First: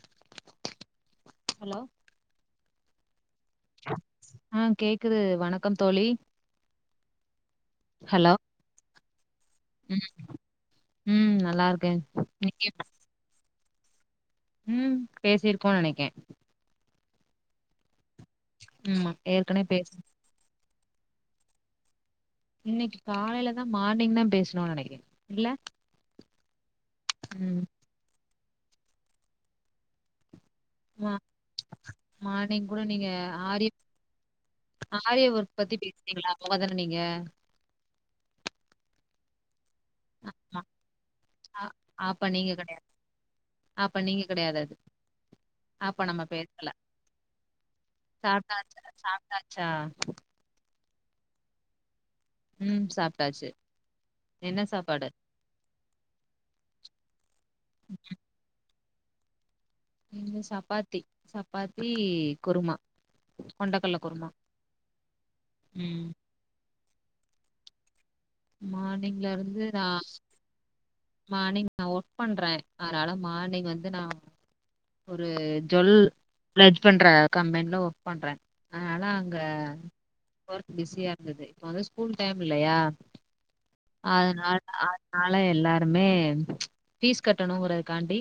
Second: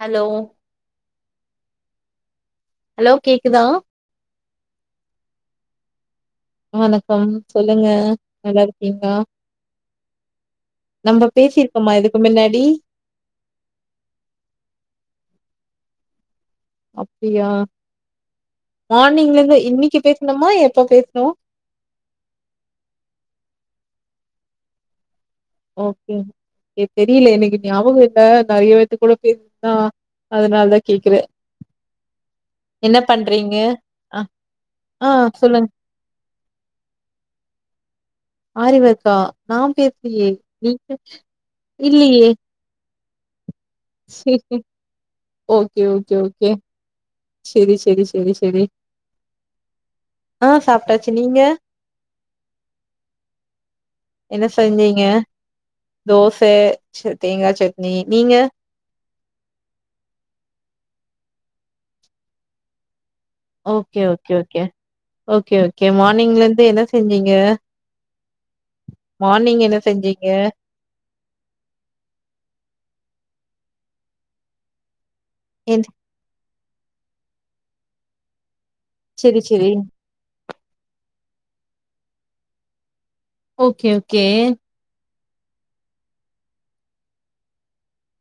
Hello hello hello கேக்குதா அ கேக்குது வணக்கம் தோழி வணக்கம் சொல்லுங்க ஹலோ நல்ல இருக்கீங்களா ம் நம்ப ம் நல்லா இருக்கே பேசிருக்கமா இதுக்கு மின்னாடி இன்னைக்கு ம் பேசிருக்கோ நெனைக்கே அப்டியா ஆமா மானிங்லந்து ஏற்கனவே பேசு இன்னிக்கு பேசணுமா என் இப்போ பேசணு இன்னிக்கி காலையிலதான் மார்னிங் தான் பேசணும்னு நினைக்கறேன் ஓகே ஏ தெரியல எனக்கு ம் ஞாபகோ இல்ல கையெழுத்து கூட பென் தா மா மார்னிங் கூட என்ன நீங்க பண்றீங்க ஆரி‌ அ ஆ ஆரிஒர்க் சொல்லுங்க பத்தி பேசுனிங்களே அவுங்கதான நீங்க ஆரி ஒர்க்கா நா பே ஏ நீங்க ஆ அப்ப இல்லயே நீங்க கெடையாது அப்ப நீங்க கிடையாது அது ஓகே அப்ப ஓகே நம்ம ஓகே பேசல செரி செரி செரி செரி சாப்ட்டாச்சா சாப்ட்டாச்சா ட்டாச்சி நீங்க உம் சாப்டாச்சி என்ன செஞ்சீங்க தோச ச தேங்கா சட்னி நீங்க இங்க சப்பாத்தி சப்பாத்தி குருமா கொண்டக்கல்ல okay kurma okay okay okay okay ம் மார்னிங்ல இருந்து என்ன செஞ்சீங்க மார்னிங்ல இருந்து மார்னிங் என்ன நா செஞ்சீங்க? மார்னிங் நா ஒர்க் பண்ற அதனால மார்னிங் வந்து நா ஒரு என் ஜொல் ப்லட் பண்ற கம்பெனில ஒர்க் பண்ற அதனால அங்க சரி, சரி. ஒர்க் பிஸியா இருந்தது வந்து ஸ்கூல் டைம் இல்லையா ஓகே ஓகே நால எல்லாருமே பீஸ் கட்டணுங்குறக்காண்டி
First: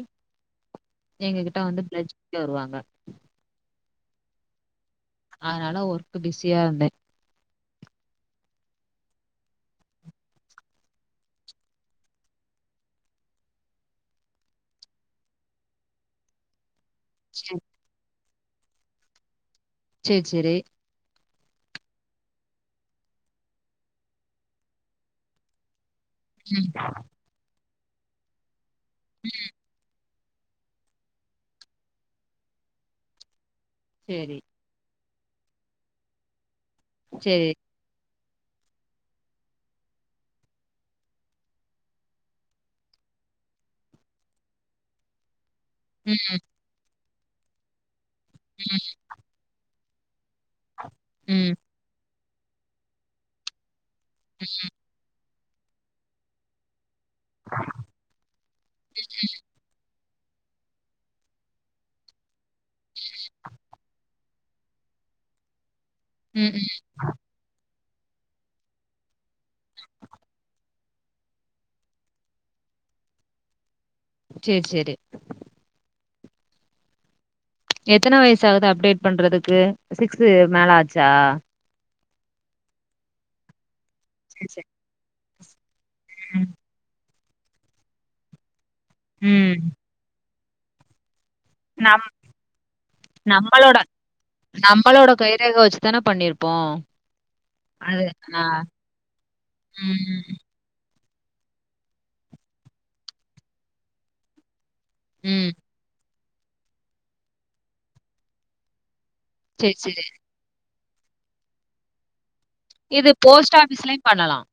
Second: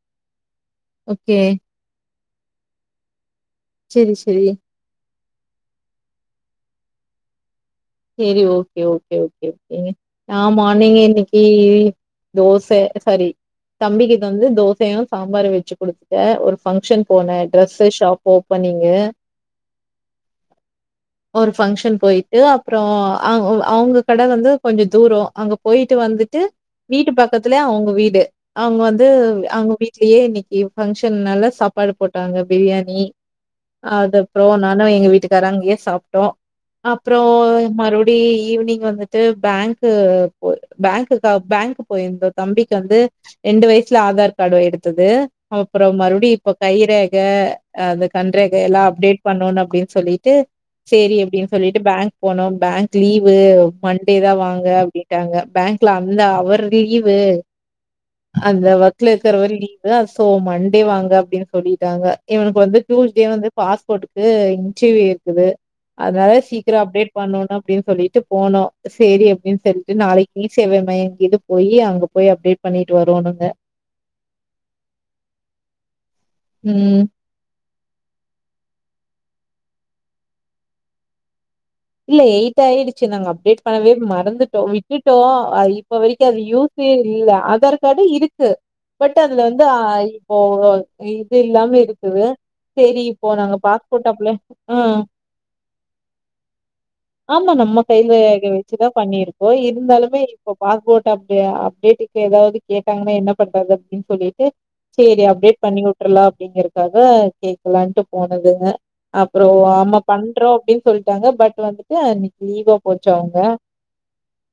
ஓகே. எங்ககிட்ட வந்து பிலஜ் ட்ல வருவாங்க செரி செரி அதனால ஒர்க்கு பிஸியா இருந்தே செரி ஓகே ஓகே ஓகே ஓகேங்க ஆமா நீங்க [unintelligible] தோச சரி தம்பிக்கு வந்து தோசையு சாம்பாரு வச்சு குடுத்துட்டா ஒரு பங்க்ஷன் போன டிரெஸ்சு ஷாப் ஓப்பனிங்கு செர் செரி ஒரு ஃபங்க்ஷன் போயிட்டு அப்புறோ அவ் அவுங்க கட வந்து கொஞ்சோ தூரோ அங்க போயி ட்டு வந்துட்டு ம் வீட்டு பக்கத்துல அவுங் வீடு அவுங்க வந்து அவுங்க வீ சே இன்னக்கி பங்ஷன் நால சாப்பாடு போட்டாங்க பிரியாணி அத சேரி போனானு எங்க வீட் வீட்டுக்கார சேரி அப்றம் மறுபடி ஈவினிங் வந்துட்டு பேங்க்கு போ பேங்க பேங்க்கு போயிருந்தோ தம்பிக்கு வந்து ரெண்டு வயசுல ஆதார் கார்டு எடுத்தது அப்றம் ம் மருபடி இப்ப கைரேக யே அதுக் கண்ரேக எல்லாம் அப்டேட் பண்ணுன் அப்டின் சொல்லி டு சேரி அப்டினு ம் சொல்லிட்டு பேங்கு போனோம் பேங்க் லீவு மண்டே தா வாங்க அப்டின்டாங்க பேங்க்ல அந்த அவர் லீ வு அந்த வக்கலயிருக்கறவரு லீ சோ மண்டே வாங்க அப்டினு சொல்லிடாங்க இவனுக்கு வந்து டூஸ்டே வந்து பாஸ்போர்டுக்கு இன்ட்ர்வியூ இருக்குது அதுநாள ம் ம் சீக்கிர அப்டேட் அப்டினு சொல்லிட்டு போனோம் சேரி எப் ன்னு சொல்ட்டு நாளைக்கு இ சேவ மையம் இது போயி அங்க போயி அப்டேட் பண்ணிட்டு வருவோனுங்க சேரி சேரி ம் எத்தன வயசுயாகுது அப்டேட் பண்றதுக்கு சிக்ஸ் மேல ஆச்சா இல்ல எயிட் ஆயிடுச்சு நாங்க அப்டேட் பண்ணவே சேரி மறந்துட்டோம் சேரி விட்டுட் டோம் இப்பவரைக்கும் அது யூஸ்ஸே யில்ல ஆதார் கார்டுயிருக்கு பட் அதுல ம் வந்து ஓஓகே நம் நாங்க நம்பளோட பாஸ்போர்ட் அப்ளை ஆ நம்பளோட கைரேக வச்சுதான பண்ணிருபோம் ஆம்மா நம்ம கைரேக வச்சுதா பண்ணிருப்போ ம் இருந்தாலுமே இப்ப பாஸ் போட் அப்டேட்டுக்கு ஏதாது கேட்டாங்கன்னா என்ன பண்றது அப்டினு சொல்லிட்டு சேரி ம் அப்டேட் பண்ணிவு ட்ருலா அபடியின்றதுக்காக கேக்கலான்டு போனதுங்க அப்றம் சரி, ஆமா சரி. பண்றோம் அப்டின் சொல்லிட்டாங்க பட் வந்துட்டு ஆ நி லீவா இது போச்சா அவங்க போஸ்ட் ஆஃபீஸ்லயும் பண்ணலாம்.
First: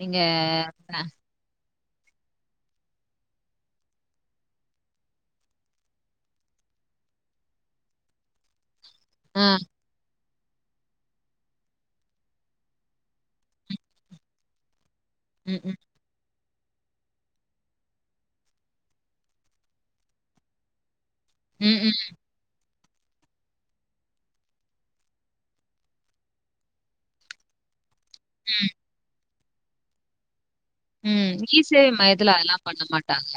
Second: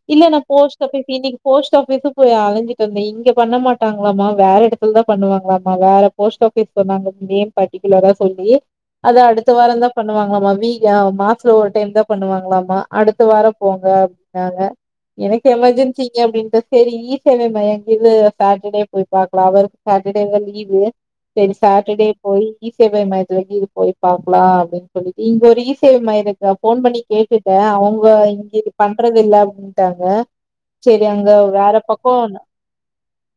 நீங்க இல்ல நான் போஸ்ட் அ இன்னைக்கு போஸ்ட் போஸ்ட் ஆபிஸ் போய் அழஞ்சிட்டு வந்தன் இங்க பண்ண மாட்டாங்களாமா வேற இடத்துல தான் பண்ணுவாங்களாமா வேற போஸ்ட் ஆபீஸ் சொன்னாங்க நேம் பர்டிகுலரா சொல்லி அத அடுத்த ம், வாரம் தான் பண் வாங்களலாமா வீக மாஸ் தில ஒரு டைம் தான் பண்ணுவாங்களாமா அடுத்த வாரம் போங்க அப்டின்னாங்க எனக்கு ம். எமர்ஜென்சிங்க அப்படின்டா சேரி இசேவை மையகது சாட்டர்டே போய் பாக்கலாம் அவருக்கு சாட்டர்டேவே லீவு சேரி ம், ம், சாட்டர்டே போய் இசேவை மையத்துலக்கது போய் பாக்கலாம் அப்டின்னு சொல்லிட்டு இங்க ஒரு இசேவை மையத போன் பண்ணி கேட்டுட்டேன் அவங் ல இங்க பண்றது இல்ல ட்டாங்க உம் இசேவை மையத்துல அதெல்லாம் பண்ண மாட்டாங்க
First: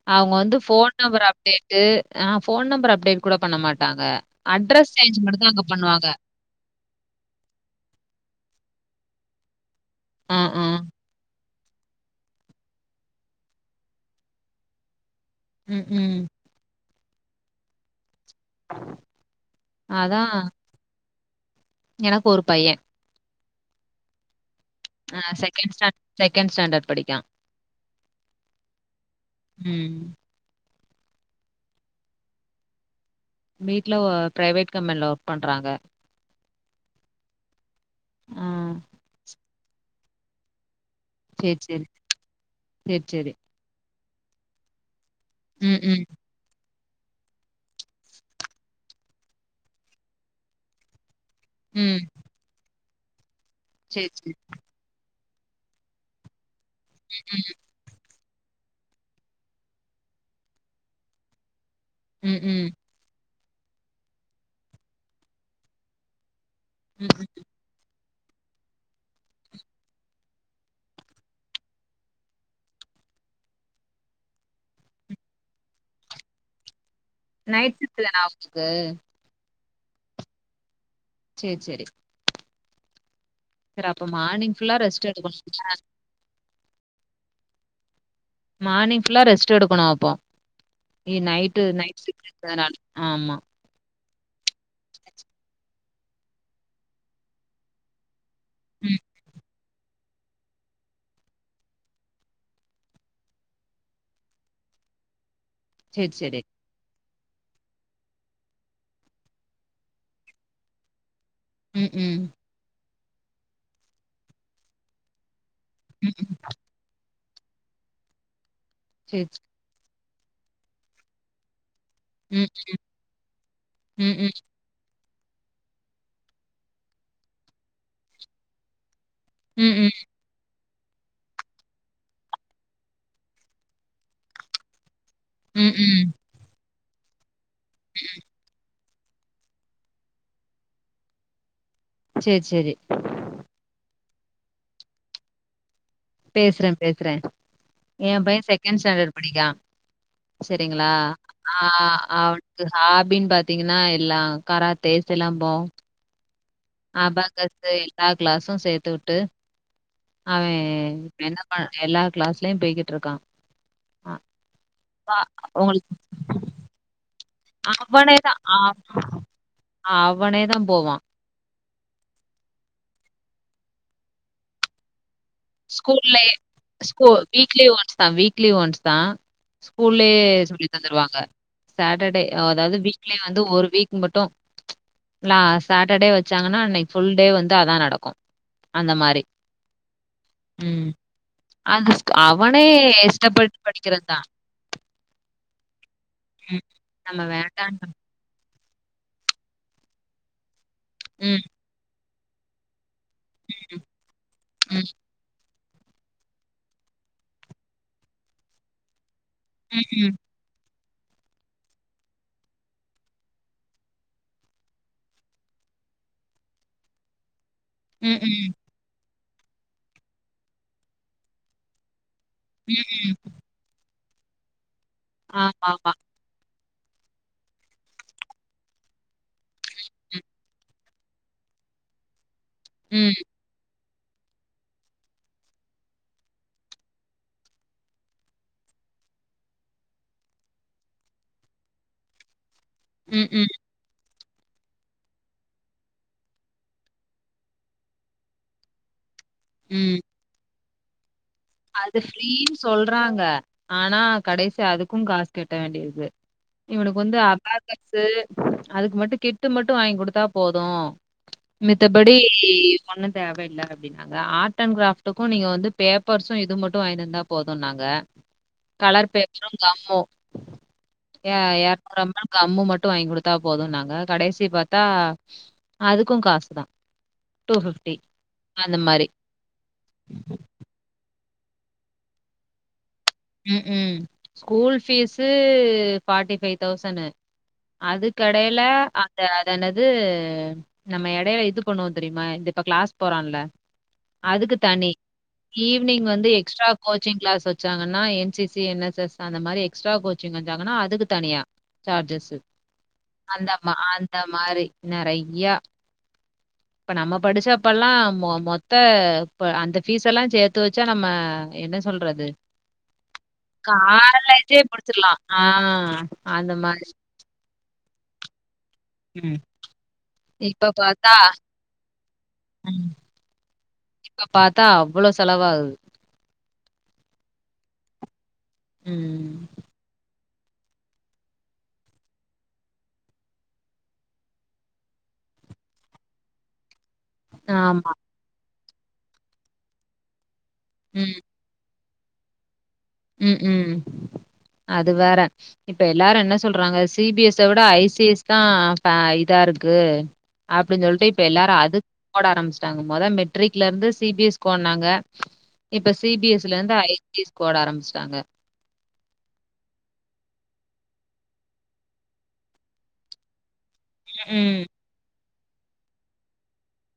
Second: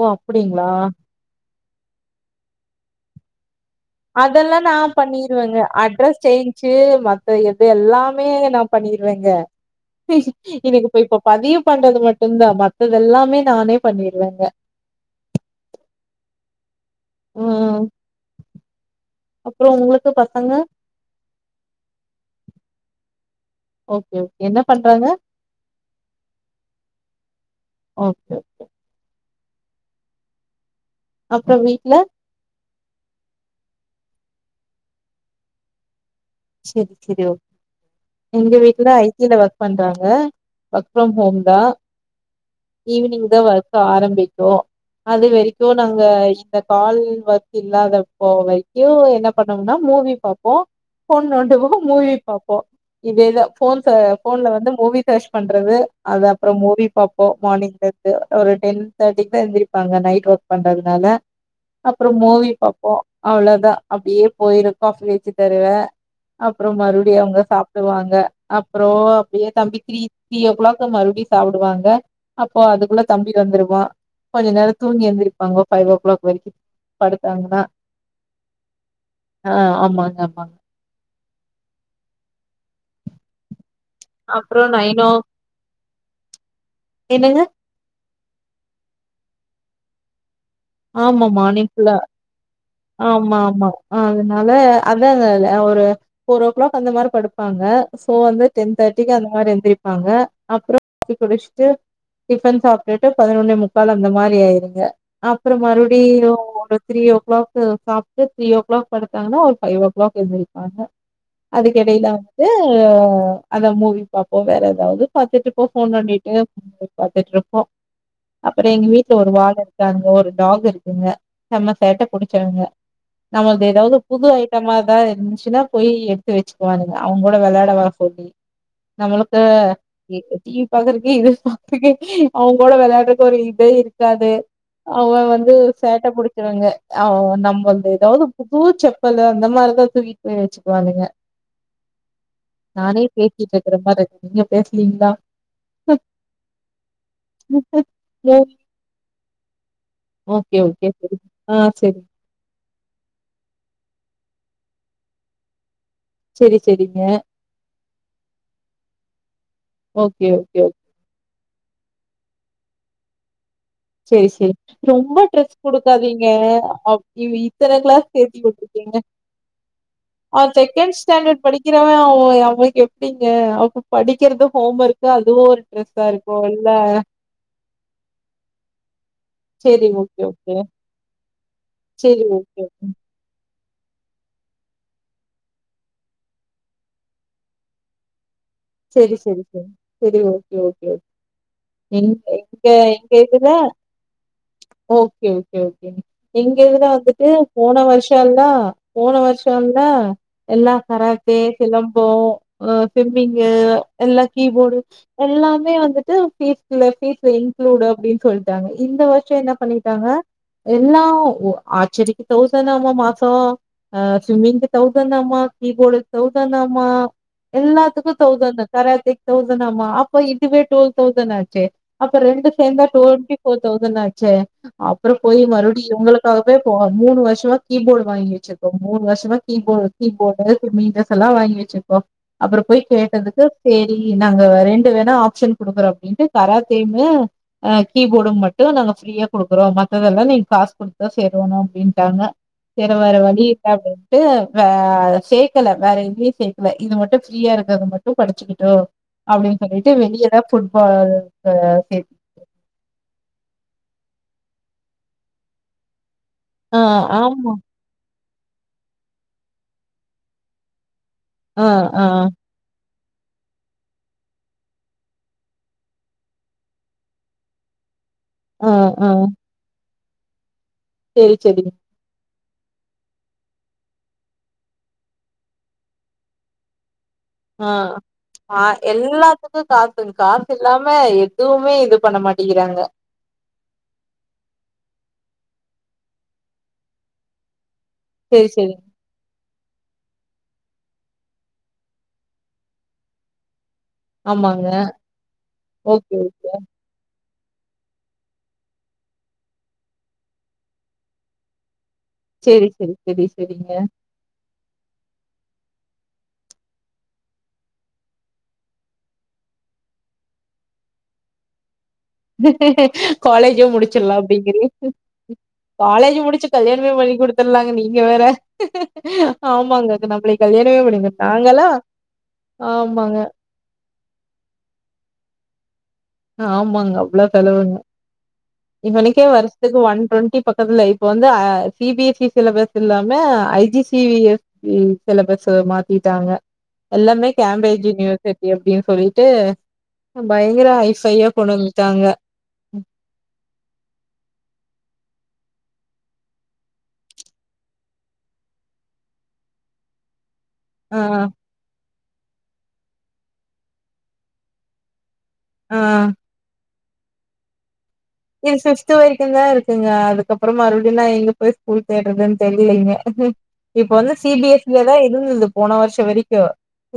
ஓ அவங்க வந்து அப்டிங்களா போன் நம்பர் அப்டேட் டு ஆஹ் போன் நம்பர் அப்டேட் கூட பண்ண மாட் அதெல்லாம் நான் பண்ணிருவேங்க பண்ணுவாங்க. அட்ரஸ் சேஞ்சு மத்த எது எல்லாமே நான் பண்ணிருவங்க அ, அ. எனக்கு இ இப்ப பதியும் பண்றது மட்டும்தான் மத்தது எல்லாமே நானே பண்ணிருவேங்க உம் உம் உம் அப்பறம் உங்களுக்கு அதான் பசங்க எனக்கு ஓகே என்ன பண்றாங்க ஆஹ் செகண்ட்ஸா செகண்ட் ஸ்டாண்டர்ட் படிக்கிறான் ஓகே உம் அப்பறம் வீட்ல வீட்ல ஓ பிரைவேட் கம்பெனியல ஒர்க் பண்றாங்க சேரி சேரி ஓகே ஆ எங்க வீட்டுல ஐ டில ஒர்க் பண்றாங்க ஒர்க் ஃப்ரம் ஹோம் சேரி தான் சேரி சேரி ஈவினிங் சேரி தான் ஒர்க் ஆரம் பிக்கும் அது வரைக்கும் ம் நாங்க ம் இந்த கால் ஒர்க் இல்லாதப்ப வரைக்கும் என்ன பண்ணோம்னா மூவி பாப்போம் போன் நோண்டுவோம் ம் மூவி பாப்போம் இது போன்ஸ சேரி சேரி போன்ல வந்து மூவி கிரஷ் பண்றது அதா. அப்ரோ மூவி பாப்போ மானிட்டர். ஒரு டென் தேர்ட்டிக்குதா எந்திரிப்பாங்க நைட் ஒர்க் பண்றதுனால. அப்ரோ ம் மூவி ம் பாப்போ. அவ்ளோதா அப்டியே போயிரு காபி வச்சு தருவ. அப்ரோ ம் மறுபடியும் ம் அவங்க சாப்புடுவாங்க. அப்ரோ அப்டியே தம்பி த்ரீ த்ரீ ஓ கிளாக்கு மறுபடியு சாப்பிடுவாங்க அப்போ அதுக்குள்ள தம்பி வந்துருவா. கொஞ்ச நேர தூங்கி எந்திருப்பாங்க ஃபைவ் ஓ கிளாக் வரைக்கு. படுத்தாங்கன்னா நயிட்ஷிபிட்டுதானா அவுனுக்கு. ஆ ஆமாங்க ஆமாங்க. சேச்ரி சேச்ரி. சேரி அப்போ மார்னிங் அப்புறோ ஃபுல்லா ரெஸ்ட் நைனோ எடுக்கணுங்களா. என்னங்க. மார்னிங் ஃபுல்லா ரெஸ்ட்டுக்கணும் அப்போ. எ ஆமா நைட்டு மார்னிங் ஃபுல்லா நைட் ஷிட்டு இருக்குறதுநாள ஆம்மா. ஆமா ஆமா அதனால அதான்ங்க ஒரு போரோஓ கிளாக் அந்த மாரி படுப்பாங்க. இப்ப வந்து டென் ம் தேர்டிக்கு அந்த மாரி எந்திரிப். ப்பாங்க அப்ரோ போய் குளிச்சுட்டு டிஃபன் சாப்புடுட்டு பதினொன்னேமுக்கால் அந்த மாரி ஆயிருங்க. அப்ரோ மறுபடியு சேரி சேரி ஒருத்திரீயோ. கிளாக் சாப்புட்டு த்ரீ ஓ கிளாக் படுத்தாங்கனா ஒரு பைவ்ஓ கிளாக் எந்திரிப்பாங்க. ம் அதுகெடையில ம் வந்து. அத மூவி பாப்போ வேற ஏதாவது பாத்துட்டு. இப்போ ம் போன்னோண்டிட்டு பாத்துட்ருப்போ. போ. அப்ரோ எங்க வீட்டுல சேரி ஒரு வாளு இருக். அங்க ஒரு டாக் இருக்குங்க செம. சேட்ட ம் புடுச்சவங்க. நமக்கு ஏதாவது ம் புது ம் ஐட்டமாதா. இனிஷியல போய் எடுத்து வச்சுக்குவானுங்க அவங்க கூட வெளையாட வர சொல்லி. நம்மளுக்கு. ம் ம் [unintelligible] [unintelligible] இது [unintelligible] அவங்களோட விளையாடுறது ஒரு இதே இருக்காது. அவ வந்து ம் சேட்ட ம் புடிச்சவங்க. ஆஹ நம். வந்து எதாவது புதூச்சப். ப்பலு அந்த மாரிதா தூகிட்டு போய் வச்சுக்குவானுங்க. சேரி சேரி நானே பேசிட்டு இருக்கிற மாரி இருக். நீங்க பேசலீங்களா பேசுறேன் பேசுறேன் என் பையன் மூவி செகண்ட் ஸ்டாண்டர்ட் படிக்கிறான் ஓகே ஓகே செரிங்களா சரி ஆ சரி ஆஹ் அவ ஹாபின்னு பாத்தீங்கன்னா எல்லாம் கராத்தே சிலம்பம் சரி சரிங்க அபாகஸ் ஸ்டைல் எல்லா கிளாஸும் சேர்த்து வுட்டு ஓகே ஓகே ஓகே அவேன் என்ன எல்லா கிளாஸ்லயும் போய்கிட்டு இருக்கான் சேரி சேரி ரொம்ப அப்பா ட்ரெஸ் உங்களுக்கு கொடுக்காதீங்க இவன் இத்தனை கிளாஸ் அவனே தான் ஆ சேத்துவிட்டுருக்கீங்க அவனே அவன் தான் செகண்ட் போவான். ஸ்டாண்டர்ட் படிக்கிறவன் அவனுக்கு எப்ப டிங்க அப்ப படிக்கிறது ஹோம் ஒர்க் ஸ்கூல்லே ஸ்கு வீக்லி ஒன்ஸ் தான் வீக்லி ஒன்ஸ் தான் சேரி ஸ்கூல்லயே ஓகே ஓகே சொல்லி தந்துருவாங்க சாட்டர்டே சேரி ஓகே அதாவது ஓகே வீக்லே வந்து ஒரு வீக் மட்டும் சாட்டர்டே வச்சாங்கன்னா அன்னைக்கு புல் டே வந்து அதான் நடக்கும் அந்த செரி மாரி. செரி செரி செரி ஓ கே ம். ஓகே ஓகே அது ஸ் அவனே எங்க இதுல இஷ்டப்பட்டு படிக்கிறது தான். ஓகே ஓகேங்க எங்க ம். இதுல நம்ம வந்துட்டு போன வேண்டான்னு வருஷம் எல் லாம் போன வருஷம் எல்லாம் எல்லாம் கராத்தே ம், சிலம் போவோம் அதான் செஞ்சி ம், எல்லாம் கீபோர்டு ம், எல்லாம் வந்துட்டு பீஸ்ல பீஸ் இன்க்ளூட் அப்படின்னு சொல்லிட்டாங்க இந்த வரு ஷம் என்ன பண்ணிட்டாங்க ம், எல்லாம் ஆச்சரிக்கு தௌசனாம மாசம் ஸ்விம்மிங்க்கு தௌசனாமா கீபோர்டுக்கு தௌசனாமா எல்லாம் ம், ம், தௌசனாமா காராத்தைக்கு தௌசனாமா அப்ப இதுவே டூவெல் தௌசண்ட் ஆச்சே அப்ப ரெண்டு சேர்ந்தா ம். ட்வென்டி ஃபோர் தௌசண்ட் ஆச் செ அப்பறம் போய் மறுபடியும் ஆமாமா. இவங்களுக்காகவே இப்போ மூணு வருஷமா கீபோர்ட் வாங்கிவச்சிருக்கோம் மூணு வருஷமா கீபோர்ட் கீபோர்ட மீடஸ் இதெல்லாம் வாங்கி வச்சிருக்கோ அப்புறம் போய் ம், கேட்டதுக்கு பேர் நாங்க ரெண்டு வேணா ஆப்ஷன் கொடுக்குறோம் அப்படின்ட்டு கராத்தையு அஹ் கீபோர்டு மட்டும் நாங்க ப்ரீயா கொடுக்குறோம் மத்ததெல்லாம் நீங்க காசு கொடுதா சேருவணும் அப்படின்ட்டாங்க திற வேற ம், வழி ம், இருக்காது சேர்கல வேற இதுயும் சேர்க்கல இது மட்டும் ப்ரீயா இருக்கு இத மட்டும் படிச்சுக்கிட்டு அப்படின்னு சொல்லிட்டு ம். வெளியேதான் புல் [unintelligible] அது ப்ரீனு சொல்றாங்க ஆனா கடைசி அதுக்கும் காசு கெட்ட வேண்டி இருக்கு ஆ இவனுக்கு வந்து ஆமா அபாகஸ்சு அதுக்கு மட்டும் கெட்டு மட்டும் வாங்கி கொடுத்தா போதும் ஆ மெத்த படி ஆ ஒண்ணும் தேவையில்ல அப்படினாங்க ஆர்ட் அண்ட் கிராப்ட்டுக்கும் நீங்க வந்து பேப் பர்சும் இது மட்டும் வாங்கிட்டு வந்தா போதும் நாங்க ஆ ஆ கலர் பேப்பரும் கம்மு செரி ஹ செரிங்க இரநூர் அம்மா கம்மு மட்டும் வாங்கி கொடுத்தா போதும்ன்னாங்க கடைசி பார்த்தா அதுக்கும் காசு தான் ஆஹ் ஆஹ அந்த மாரி. எல்லாத்துக்கும் காசு காசு இல்லாம எதுவுமே இது பண்ண மாட்டேங்கிறாங்க ம் ம் school fees party five thousand அது செரி கடையில செரி அந்த அதனது இது நம்ம இடையில இது பண்ணுவோம் தெரியுமா இந்த இப்ப கிளாஸ் போறான்ல அதுக்கு ஆமாங்க தனி ஈவினிங் ஓகே வந்து ஓகே எக்ஸ்ட்ரா கோச்சிங் கிளாஸ் வச்சு N C C N S S அந்த மாதிரி எக்ஸ்ட்ரா கோச்சிங் வச்சாங்கன்னா அதுக்கு தனியா சார்ஜஸ் செரி செரி செரி அந்த செரிங்க அந்த மாதிரி நெறை யா இப்ப நம்ம படிச்சப்பல்லாம் மொத்த அந்த பீஸ் எல்லாம் சேர்த்து வச்சா நம்ம என்ன சொல்றது காலேஜும் முடிச்சிடலாம் அப்படிங்க காலேஜே முடிச்சிடலாம். ஆ காலேஜ் முடிச்சு அந்த மாரி. கல்யாணமே பண்ணி கொடுத்துலாங்க நீங்க நீங்க வேற ம். ஆமாங்க அதுக் நம்மள இப்ப கல்யாணமே பார்த்தா பண்ணிர்க்ல நாங்க ம். ஆமாங்க இப்ப பார்த்தா அவ்ளோ செலவாகுது. ஆமாங்க அவ்வள செலவுங்க இவனுக்கே ம். வருஷத்துக்கு ஒன் டொண்டி பக்கத்துல இப்ப வந்து C B S E syllabus இல்லாம I G C B S சிலபஸ்ல மாத்திட்டாங்க எல்லாமே கேபேஜ் ஆமா. யூனிவச் எப்பயு சொல்லிட்டு பயங்கர தயா கொனல் ட்டாங்க உம் உம் அது வேற இப்ப எல்லாரு என்ன சொல்றாங்க சிபிஎஸ் விட ஐசிஎஸ் தா இதா இருக்கு அப்டின்னு ஆ சொல்லிட்டு இப்ப எல்லாரும் அதுக் போட ஆரம்பச்சிட்டாங்க மொத மெட்ரிக்ல இருந்து சிபிஎஸ் ஓனாங்க ஆ இப்ப சிபிஎஸ்ல இருந்து ஐ தீஸ் ஓட ஆரம் பிச்டாங்க த்து வரைக்கு தா இருக்குங்க அதுக்கப்புறம் மறுபடியும் நான் எங்க போய் ஸ்கூல் தேடுறதுன்னு தெரியலீங்க இப்ப வந்து ம். சிபிஎஸ்இங்கதா இருந்தது போன வருஷ வெரிக்கு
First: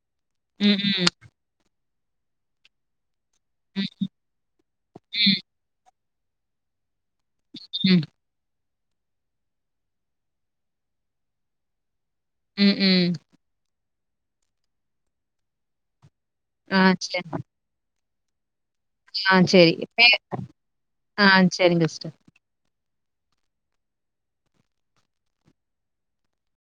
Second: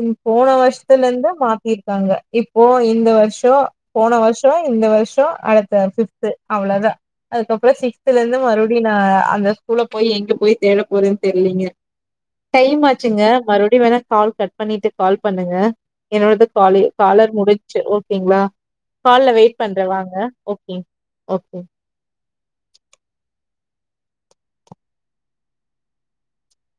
ம் போன ம், ம். வருஷத்துலருந்து மாத்தி க்காங்க இப்போ இந்த வருஷ் தோ போன வருஷம் இந்த வருஷம் அடுத்த சிப் த் அவ்ளதா அதுக்கப்பறம் ம். சிக்ஸ்த்லருந்து மறுடி அப்டின்னா அந்த ஸ்கூல போய் எங்க போய் தேட போறதுன் தெர்லீங்க ம், டைம் ம். ஆச்சிங்க மறுடியு வேணா கால் கட் பண்ணிட்டு கால் பண்ணுங்க என்னோடது கால் ஆ சரி. காலர் முடிஞ்ச்சி பீங்களா கால்ல வெயிட் பண்ற வாங்க ஓகே ஆஹ் ஓகே. சேரிங்க சிஸ்டர்